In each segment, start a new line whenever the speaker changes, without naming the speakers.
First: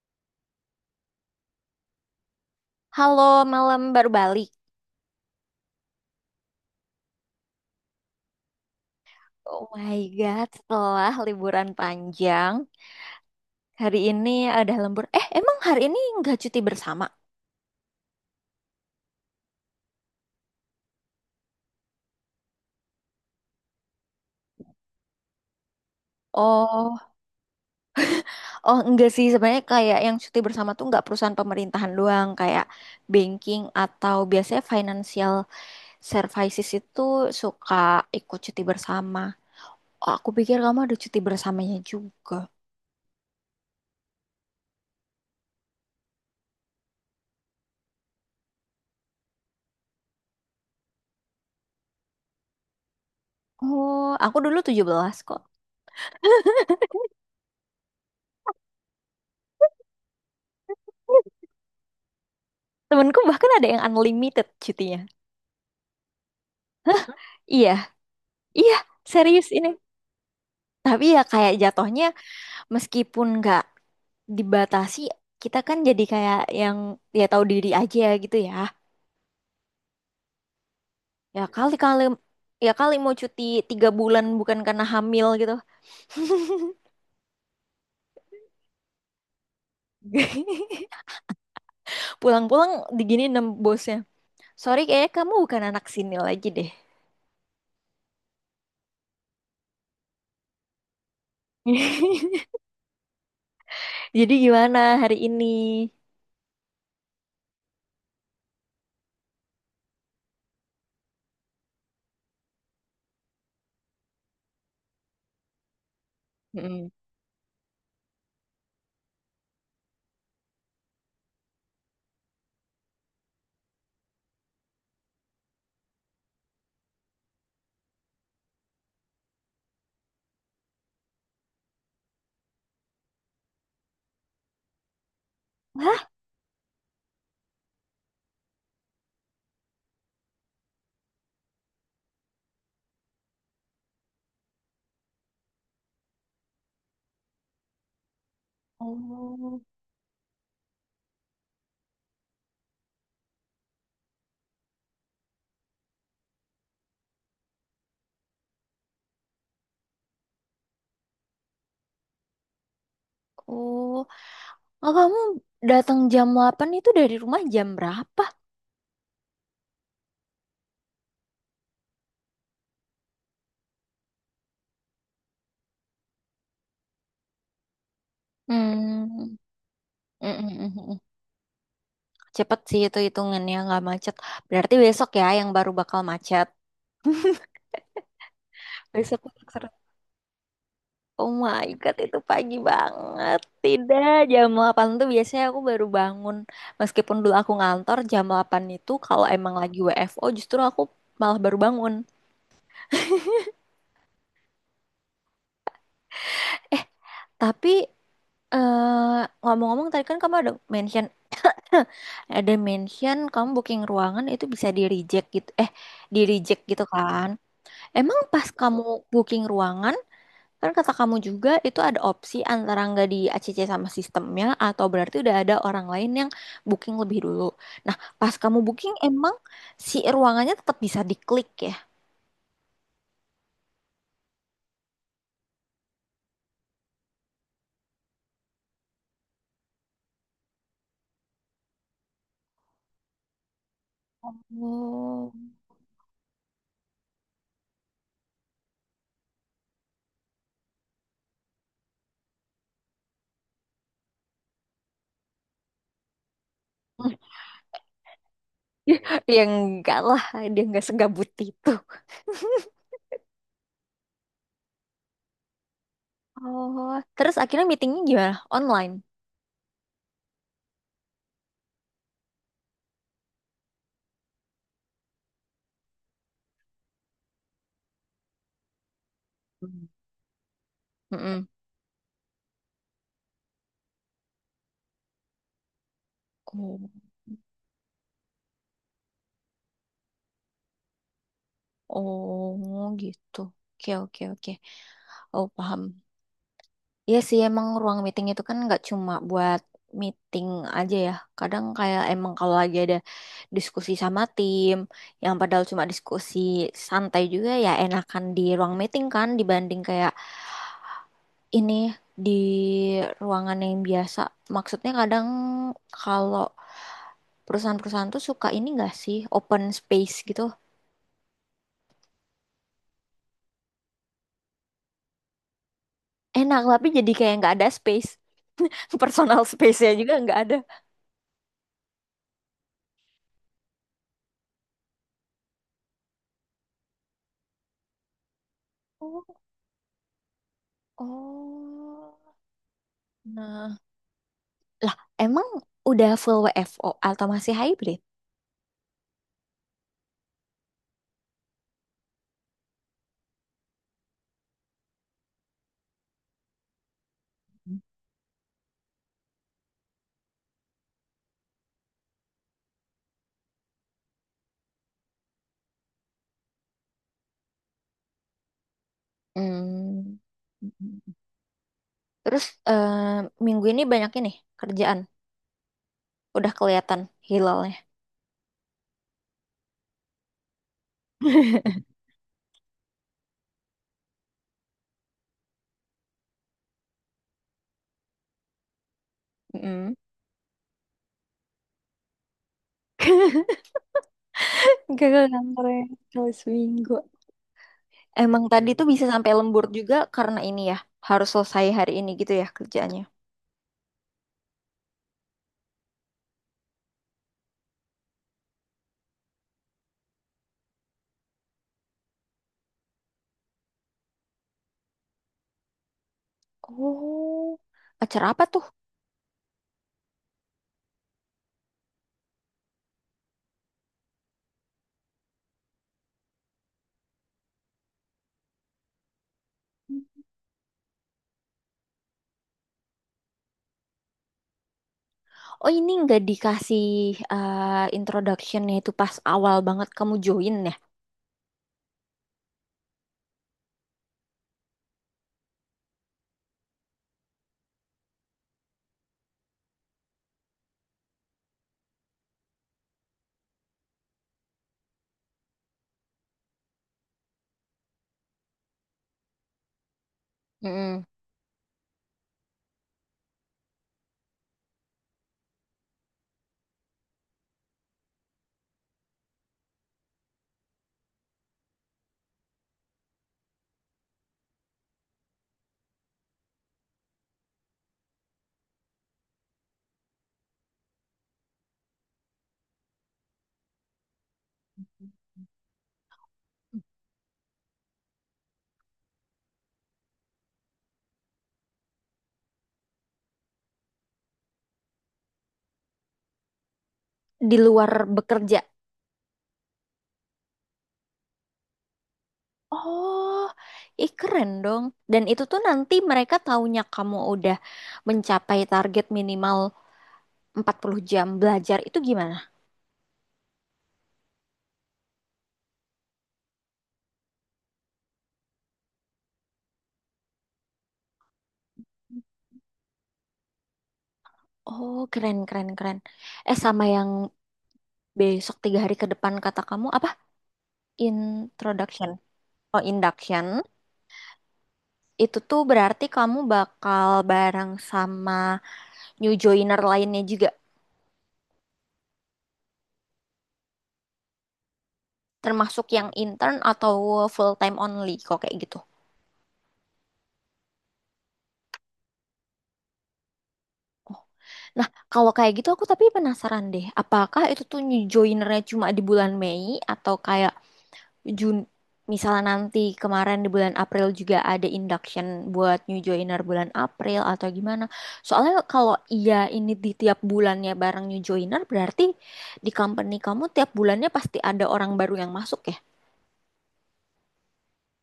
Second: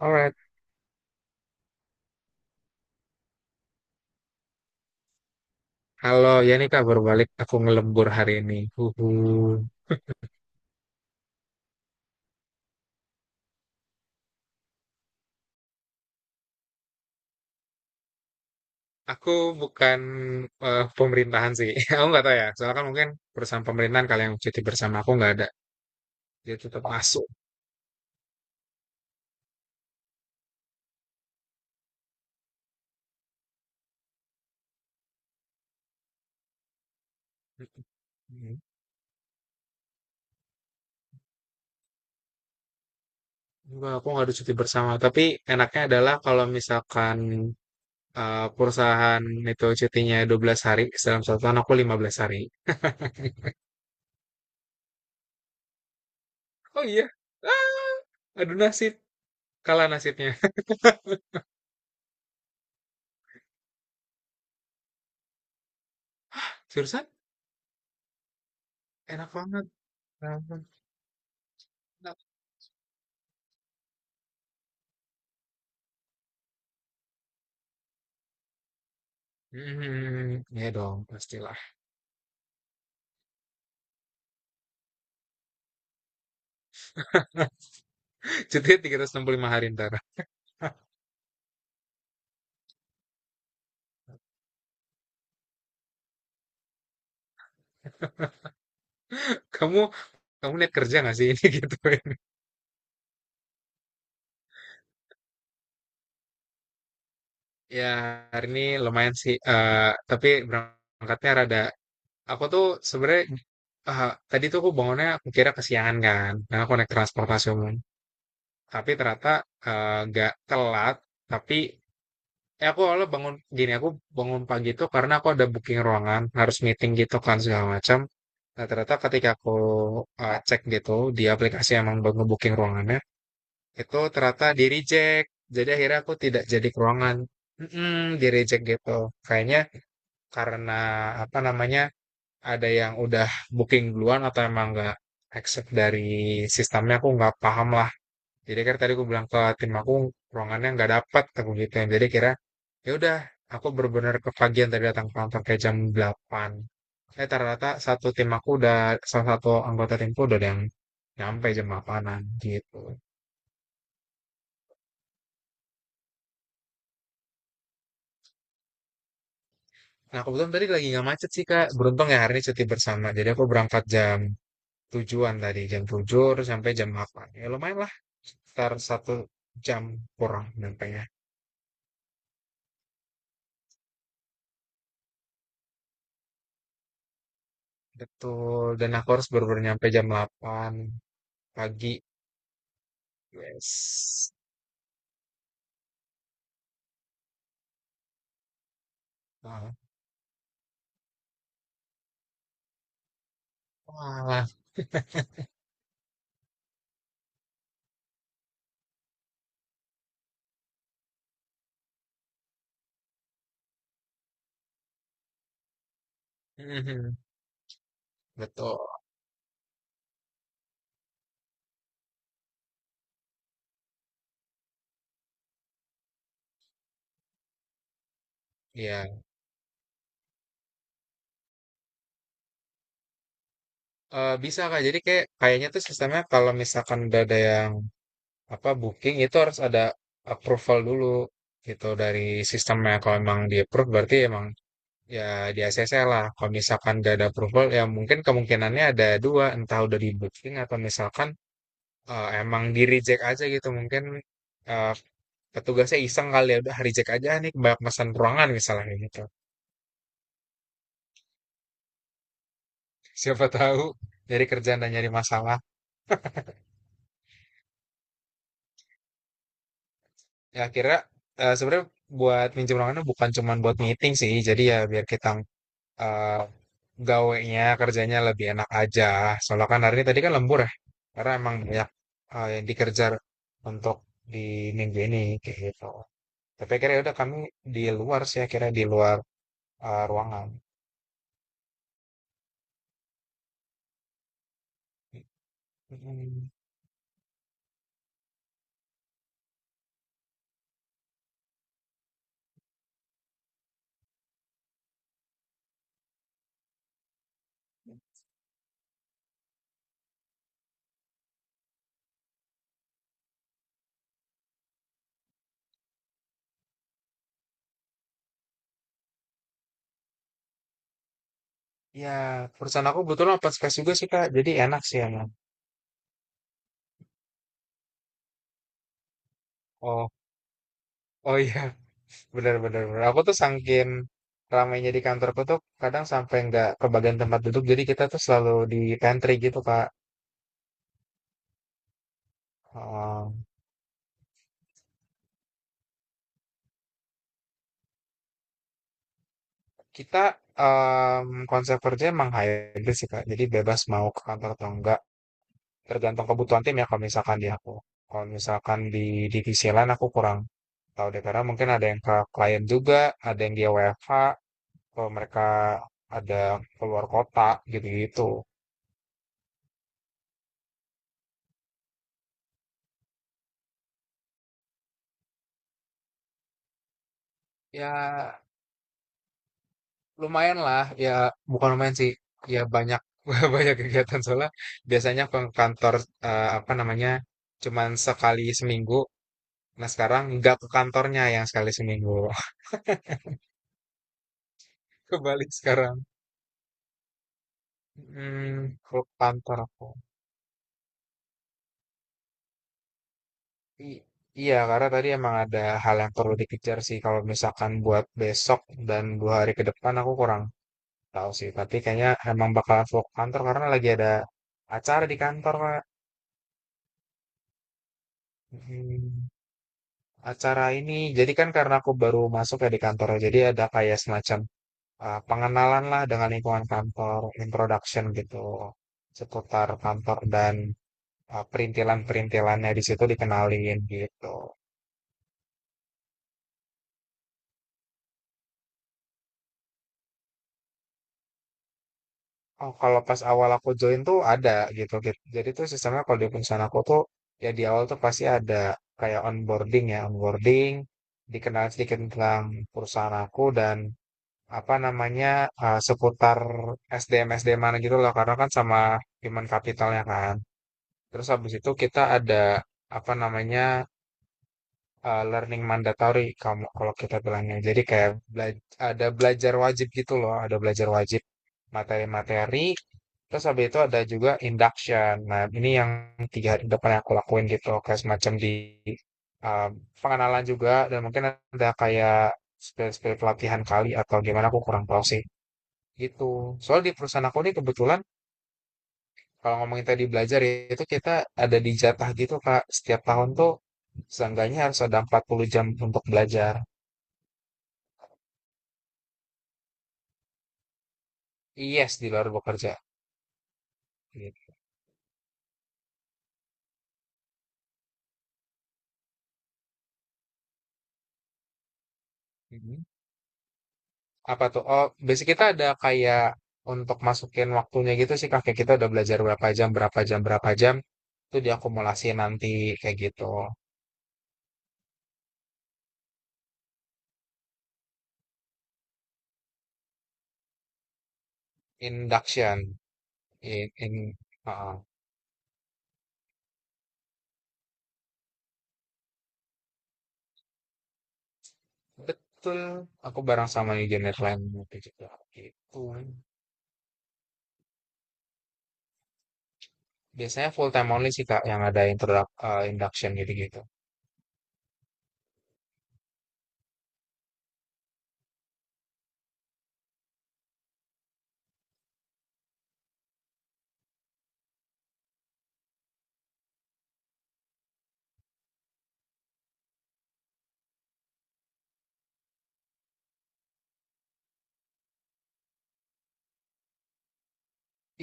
Alright.
Halo, malam baru balik.
Halo, ya ini kabar balik. Aku ngelembur hari ini. Huhu.
Oh my God, setelah liburan panjang, hari ini ada lembur. Emang hari ini nggak cuti bersama?
Aku bukan pemerintahan sih. Aku nggak tahu ya. Soalnya kan mungkin perusahaan pemerintahan kali yang cuti bersama aku nggak ada. Dia tetap
Oh,
masuk.
oh enggak sih. Sebenarnya kayak yang cuti bersama tuh nggak perusahaan pemerintahan doang. Kayak banking atau biasanya financial services itu suka ikut cuti bersama. Oh, aku pikir kamu ada cuti bersamanya juga.
Enggak, aku nggak ada cuti bersama. Tapi enaknya adalah kalau misalkan perusahaan itu cutinya 12 hari, dalam 1 tahun aku 15 hari.
Oh, aku dulu 17 kok.
Oh iya. Aduh nasib, kalah nasibnya.
Temenku bahkan ada yang unlimited cutinya.
Jurusan
Iya, iya,
enak
serius
banget.
ini.
Enak
Tapi ya kayak jatuhnya
banget.
meskipun nggak dibatasi, kita kan jadi kayak yang ya tahu diri aja gitu ya.
Hmm, ya dong,
Ya
pastilah.
kali-kali ya kali mau cuti 3 bulan bukan karena hamil gitu.
Cutinya 365 hari ntar.
Pulang-pulang digini nem bosnya. Sorry kayaknya kamu bukan anak sini lagi deh.
Kamu kamu niat kerja nggak sih ini gitu?
Jadi gimana hari ini?
Ya hari ini lumayan sih. Tapi berangkatnya rada. Aku tuh sebenarnya tadi tuh aku bangunnya aku kira kesiangan kan. Nah aku
Mm-mm.
naik transportasi umum. Tapi ternyata nggak telat. Tapi ya aku awalnya bangun gini aku bangun pagi tuh karena aku ada booking ruangan harus meeting gitu kan segala macam. Nah ternyata ketika aku cek gitu di aplikasi emang baru booking ruangannya itu ternyata di reject, jadi akhirnya
Hah?
aku tidak jadi ke ruangan. Di reject gitu kayaknya karena apa namanya ada yang udah booking duluan atau emang nggak accept dari sistemnya, aku nggak paham lah. Jadi kan tadi aku bilang ke
Oh,
tim aku ruangannya nggak dapat aku gitu. Jadi kira ya udah, aku benar-benar kepagian tadi datang ke kantor kayak jam delapan, ternyata satu tim aku udah salah satu anggota timku udah ada yang nyampe jam 8 gitu.
oh, oh, kamu datang jam 08.00 itu dari rumah jam berapa?
Nah, kebetulan tadi lagi nggak macet sih, Kak. Beruntung ya hari ini cuti bersama. Jadi aku berangkat jam tujuan tadi, jam 7 terus sampai jam 8. Ya lumayan lah, sekitar satu
Hmm.
jam kurang
Mm-mm.
nyampenya.
Cepet sih itu hitungannya nggak macet. Berarti besok ya yang baru bakal macet.
Betul, dan aku
Besok
harus
aku
baru-baru
seru.
nyampe jam 8
Oh my
pagi.
God, itu pagi banget. Tidak,
Yes.
jam 08.00 tuh biasanya aku baru bangun. Meskipun dulu aku ngantor, jam 08.00 itu kalau emang
Nah.
lagi WFO justru aku malah baru bangun.
Wah.
Eh, tapi ngomong-ngomong tadi kan kamu ada mention, ada mention kamu booking ruangan itu bisa di reject gitu. Di reject gitu
Mhm.
kan. Emang pas kamu
Betul.
booking ruangan, kan kata kamu juga itu ada opsi antara nggak di ACC sama sistemnya atau berarti udah ada orang lain yang booking lebih dulu. Nah, pas kamu booking
Ya,
emang si ruangannya tetap bisa diklik ya?
Bisa Kak. Jadi kayak kayaknya tuh sistemnya kalau misalkan udah ada yang apa booking itu harus ada approval dulu gitu dari sistemnya. Kalau emang di approve berarti emang.
Oh,
Ya di ACC lah. Kalau misalkan gak ada approval, ya mungkin kemungkinannya ada dua, entah udah di booking atau misalkan emang di reject aja gitu, mungkin eh, petugasnya iseng kali, ya udah reject aja nih banyak pesan ruangan misalnya gitu.
ya enggak lah, dia nggak segabut itu.
Siapa tahu dari kerjaan dan nyari masalah.
Oh, terus akhirnya meetingnya gimana? Online.
Ya akhirnya sebenarnya buat minjem ruangannya bukan cuma buat meeting sih, jadi ya biar kita eh, gawenya kerjanya lebih enak aja. Soalnya kan
Hmm.
hari ini tadi kan lembur ya, karena
Mm-mm.
emang banyak yang dikerja untuk di minggu ini kayak gitu. Tapi akhirnya udah kami di luar sih, akhirnya di luar ruangan.
Oh, oh gitu. Oke, oke, oke. Oh, paham.
Mm.
Iya sih emang ruang meeting itu kan nggak cuma buat meeting aja ya. Kadang kayak emang kalau lagi ada diskusi sama tim yang padahal cuma diskusi santai juga ya enakan di ruang meeting kan dibanding kayak ini di ruangan yang biasa. Maksudnya kadang kalau perusahaan-perusahaan tuh suka ini nggak sih open space gitu.
Ya, perusahaan aku kebetulan open space juga sih Kak, jadi enak sih emang.
Enak tapi jadi kayak nggak ada space. Personal space-nya
Oh,
juga nggak ada.
oh iya, benar-benar. Aku tuh sangkin ramainya di kantorku tuh kadang sampai nggak kebagian tempat duduk, jadi kita tuh selalu di pantry
Oh,
gitu Kak.
oh.
Oh.
Nah. Lah, emang udah full WFO atau masih hybrid?
Kita konsep kerja emang hybrid sih Kak. Jadi bebas mau ke kantor atau enggak. Tergantung kebutuhan tim ya kalau misalkan di aku. Kalau misalkan di divisi lain aku kurang tahu deh, karena mungkin ada yang ke klien juga, ada yang dia WFH, kalau mereka ada keluar kota gitu-gitu.
Hmm. Terus eh, minggu ini banyak ini kerjaan. Udah kelihatan hilalnya.
Ya lumayan lah, ya bukan lumayan sih. Ya banyak banyak kegiatan soalnya, biasanya aku ke kantor apa namanya cuman sekali seminggu. Nah,
Mm.
sekarang nggak ke kantornya yang sekali seminggu.
Gagal
Kebalik
kantornya
sekarang.
kalau seminggu. Emang
Hmm,
tadi tuh
ke
bisa sampai
kantor
lembur
aku.
juga karena ini ya. Harus selesai hari ini gitu ya kerjaannya.
I- iya, karena tadi emang ada hal yang perlu dikejar sih. Kalau misalkan buat besok dan 2 hari ke depan aku kurang tahu sih. Tapi kayaknya emang bakal vlog kantor karena lagi ada acara di kantor, Kak.
Oh, acara apa tuh?
Hmm, acara ini. Jadi kan karena aku baru masuk ya di kantor. Jadi ada kayak semacam pengenalan lah dengan lingkungan kantor, introduction gitu seputar kantor dan perintilan-perintilannya di situ dikenalin gitu.
Oh, ini nggak dikasih introduction-nya itu pas awal banget kamu join ya.
Oh, kalau pas awal aku join tuh ada gitu, gitu. Jadi tuh sistemnya kalau di perusahaan aku tuh ya di awal tuh pasti ada kayak onboarding ya, onboarding, dikenal sedikit tentang perusahaan aku dan apa namanya seputar SDM SDM mana gitu loh, karena kan sama human capitalnya kan.
Mm.
Terus habis itu kita ada apa namanya learning mandatory kamu kalau kita bilangnya. Jadi kayak ada belajar wajib gitu loh, ada belajar wajib materi-materi. Terus habis itu ada juga induction. Nah, ini yang 3 hari depan yang aku lakuin gitu, kayak semacam di uh, pengenalan juga, dan mungkin ada kayak spesial pelatihan kali atau gimana aku kurang tahu sih gitu. Soal di perusahaan aku ini kebetulan kalau ngomongin tadi belajar ya, itu kita ada di jatah gitu Kak. Setiap tahun tuh seenggaknya harus ada 40 jam untuk belajar.
Di luar bekerja.
Yes, di luar bekerja.
Oh, ih keren
Gitu.
dong. Dan itu tuh nanti mereka taunya kamu udah mencapai target minimal 40 jam belajar itu gimana?
Mhm. Apa tuh? Oh, basic kita ada kayak untuk masukin waktunya gitu sih, kakek kita udah belajar berapa jam, berapa jam, berapa jam. Itu diakumulasi nanti kayak gitu.
Oh, keren, keren, keren. Eh, sama yang besok 3 hari ke depan kata kamu apa? Introduction.
Induction.
Oh, induction.
In, in, uh,
Itu tuh berarti kamu bakal bareng sama new joiner lainnya juga.
betul. Aku bareng sama engineer lain itu juga. Gitu.
Termasuk yang intern atau full time only, kok kayak gitu.
Biasanya full time only sih, Kak, yang ada introduc induction gitu-gitu.
Nah, kalau kayak gitu aku tapi penasaran deh, apakah itu tuh new joinernya cuma di bulan Mei atau kayak Jun misalnya nanti kemarin di bulan April juga ada induction buat new joiner bulan April atau gimana? Soalnya kalau iya ini di tiap bulannya bareng new joiner berarti di company kamu tiap bulannya pasti ada orang baru yang masuk ya?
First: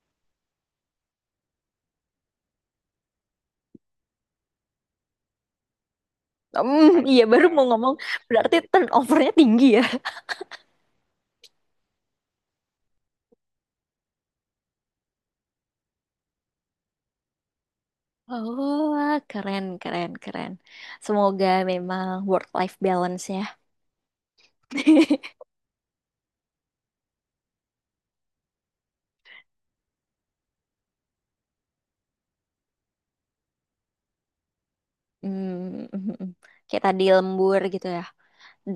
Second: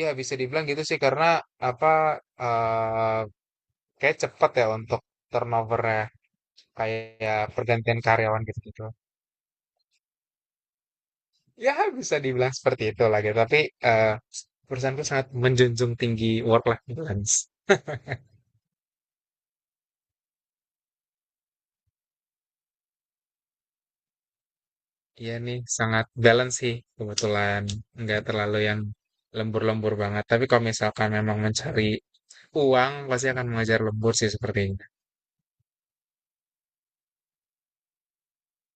Ya, bisa dibilang gitu sih karena apa eh kayak cepat ya untuk turnovernya,
Hmm, iya
kayak
baru mau ngomong
pergantian karyawan
berarti
gitu-gitu.
turnovernya tinggi ya.
Ya, bisa dibilang seperti itu lah gitu. Tapi eh perusahaanku sangat menjunjung tinggi work-life balance.
Oh, wah, keren, keren, keren. Semoga memang work-life balance-nya
Iya nih, sangat balance sih kebetulan. Nggak terlalu yang lembur-lembur banget. Tapi kalau misalkan memang mencari uang, pasti akan mengejar lembur sih sepertinya.
Hmm, kayak tadi lembur gitu ya.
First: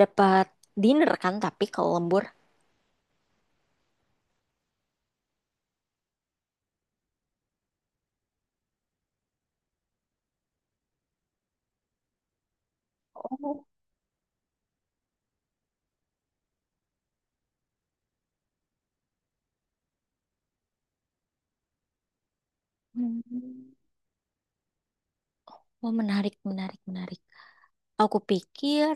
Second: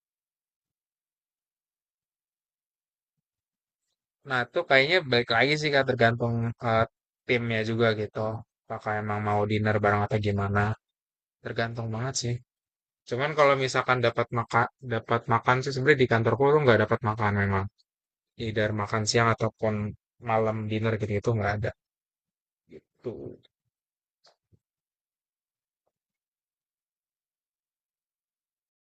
Dapat dinner kan tapi kalau lembur.
Nah, itu kayaknya balik lagi sih Kak, tergantung eh, timnya juga gitu. Apakah emang mau dinner bareng atau gimana? Tergantung banget sih. Cuman kalau
Oh,
misalkan dapat makan sih sebenarnya di kantorku tuh nggak dapat makan memang. Either makan siang ataupun malam dinner gitu itu nggak ada gitu.
hmm. Oh, menarik, menarik, menarik. Aku pikir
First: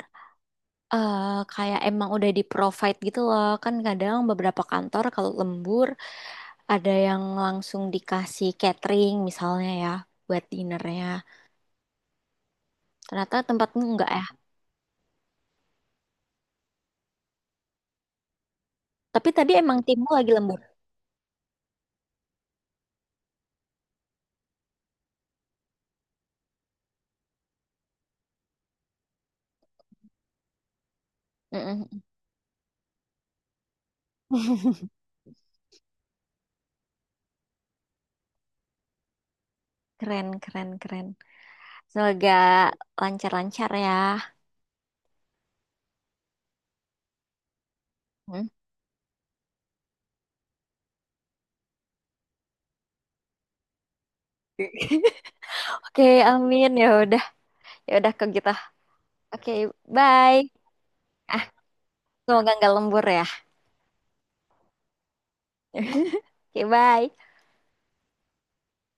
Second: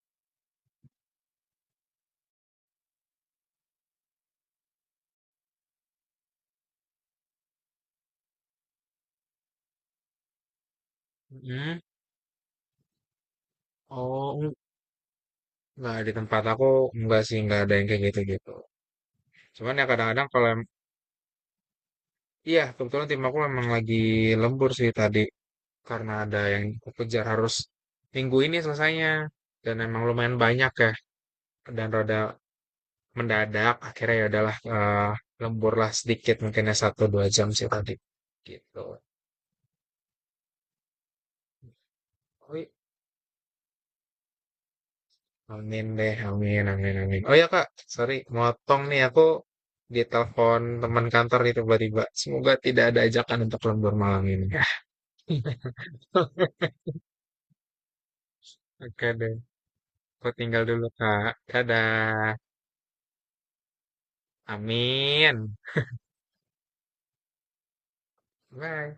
eh, kayak emang udah di provide gitu loh. Kan kadang beberapa kantor kalau lembur ada yang langsung dikasih catering misalnya ya buat dinernya.
Hmm.
Ternyata tempatmu enggak ya.
Oh, nggak di tempat aku, nggak sih nggak ada yang kayak gitu gitu.
Tapi tadi emang
Cuman ya
timmu
kadang-kadang
lagi lembur.
iya kebetulan tim aku memang lagi lembur sih tadi. Karena ada yang aku kejar harus minggu ini selesainya, dan emang lumayan banyak ya dan
Mm-mm.
rada mendadak, akhirnya ya udahlah lembur lah sedikit, mungkin ya satu dua jam sih tadi gitu.
Keren, keren, keren. Semoga
Oi,
lancar-lancar ya.
amin deh, amin, amin, amin. Oh ya kak, sorry,
Hmm.
motong nih aku ditelepon teman kantor nih tiba-tiba. Semoga tidak ada ajakan untuk lembur malam ini.
Oke, amin. Ya udah ke kita.
Oke deh,
Oke,
aku
bye.
tinggal dulu kak.
Ah,
Dadah,
semoga nggak lembur ya.
amin,
Oke, bye.
bye.